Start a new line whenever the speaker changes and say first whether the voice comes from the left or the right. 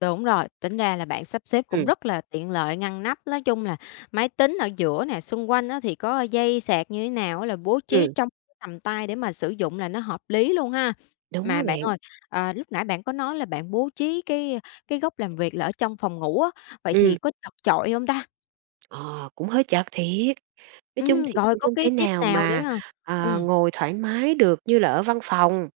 left: Đúng rồi, tính ra là bạn sắp xếp cũng
right: Ừm.
left: rất là tiện lợi, ngăn nắp, nói chung là máy tính ở giữa nè, xung quanh á thì có dây sạc như thế nào á là bố trí
right: Ừm.
left: trong tầm tay để mà sử dụng là nó hợp lý luôn ha.
right: Đúng
left: Mà
right: đó
left: bạn
right: bạn.
left: ơi, ờ, lúc nãy bạn có nói là bạn bố trí cái cái góc làm việc là ở trong phòng ngủ á, vậy thì
right: Ừm.
left: có chật chội hông ta?
right: Ờ, cũng hơi chật thiệt, nói chung
left: Ừm,
right: thì
left: rồi
right: cũng
left: có
right: không
left: cái
right: thể
left: tip
right: nào
left: nào nữa
right: mà,
left: hông?
right: ờ,
left: Ừm.
right: ngồi thoải mái được như là ở văn phòng.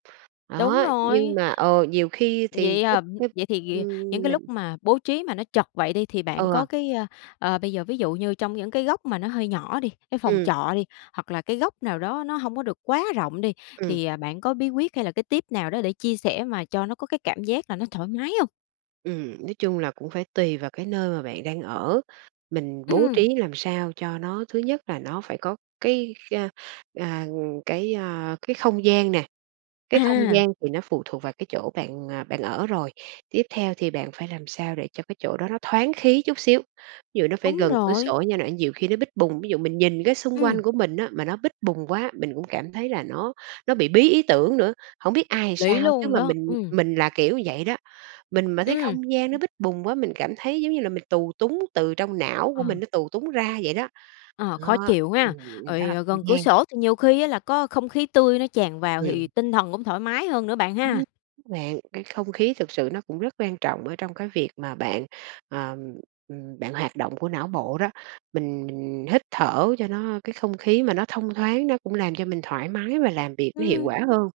left: Đúng
right: Đó,
left: rồi.
right: nhưng mà ờ, nhiều khi thì
left: Vậy,
right: cái
left: à,
right: cái
left: vậy thì những
right: ừm,
left: cái lúc
right: mình
left: mà bố trí mà nó chật vậy đi thì bạn
right: Ừ.
left: có cái, ơ, ờ, bây giờ ví dụ như trong những cái góc mà nó hơi nhỏ đi, cái phòng
right: Ừm.
left: trọ đi, hoặc là cái góc nào đó nó hông có được quá rộng đi
right: Ừm.
left: thì, à, bạn có bí quyết hay là cái tip nào đó để chia sẻ mà cho nó có cái cảm giác là nó thoải mái hông?
right: Ừm, nói chung là cũng phải tùy vào cái nơi mà bạn đang ở, mình bố
left: Ừm.
right: trí làm sao cho nó thứ nhất là nó phải có cái, a, à, cái, a, cái không gian nè, cái không
left: À!
right: gian thì nó phụ thuộc vào cái chỗ bạn, à, bạn ở rồi. Tiếp theo thì bạn phải làm sao để cho cái chỗ đó nó thoáng khí chút xíu, ví dụ nó phải
left: Đúng
right: gần cửa
left: rồi.
right: sổ nha n nhiều khi nó bít bùng, ví dụ mình nhìn cái xung quanh
left: Ừm.
right: của mình á mà nó bít bùng quá, mình cũng cảm thấy là nó nó bị bí ý tưởng nữa. Hổng biết ai làm
left: Lý
right: sao chứ
left: luôn
right: mà
left: đó,
right: mình
left: ừm.
right: mình là kiểu như vậy đó. Mình mà thấy
left: Ừm.
right: không gian nó bít bùng quá, mình cảm thấy giống như là mình tù túng từ trong não
left: Ờ.
right: của mình nó tù túng ra vậy đó.
left: Ờ, khó
right: Đó,
left: chịu ha!
right: ừm, đó
left: Rồi,
right: là
left: à, gần cửa
right: gian.
left: sổ thì nhiều khi á là có không khí tươi nó tràn vào thì
right: Ừm.
left: tinh thần cũng thoải mái hơn nữa bạn ha!
right: Ừm bạn, cái không khí thực sự nó cũng rất quan trọng ở trong cái việc mà bạn, ờ, ừm, bạn hoạt động của não bộ đó, mình mình hít thở cho nó cái không khí mà nó thông thoáng nó cũng làm cho mình thoải mái và làm việc nó hiệu
left: Ừm.
right: quả hơn.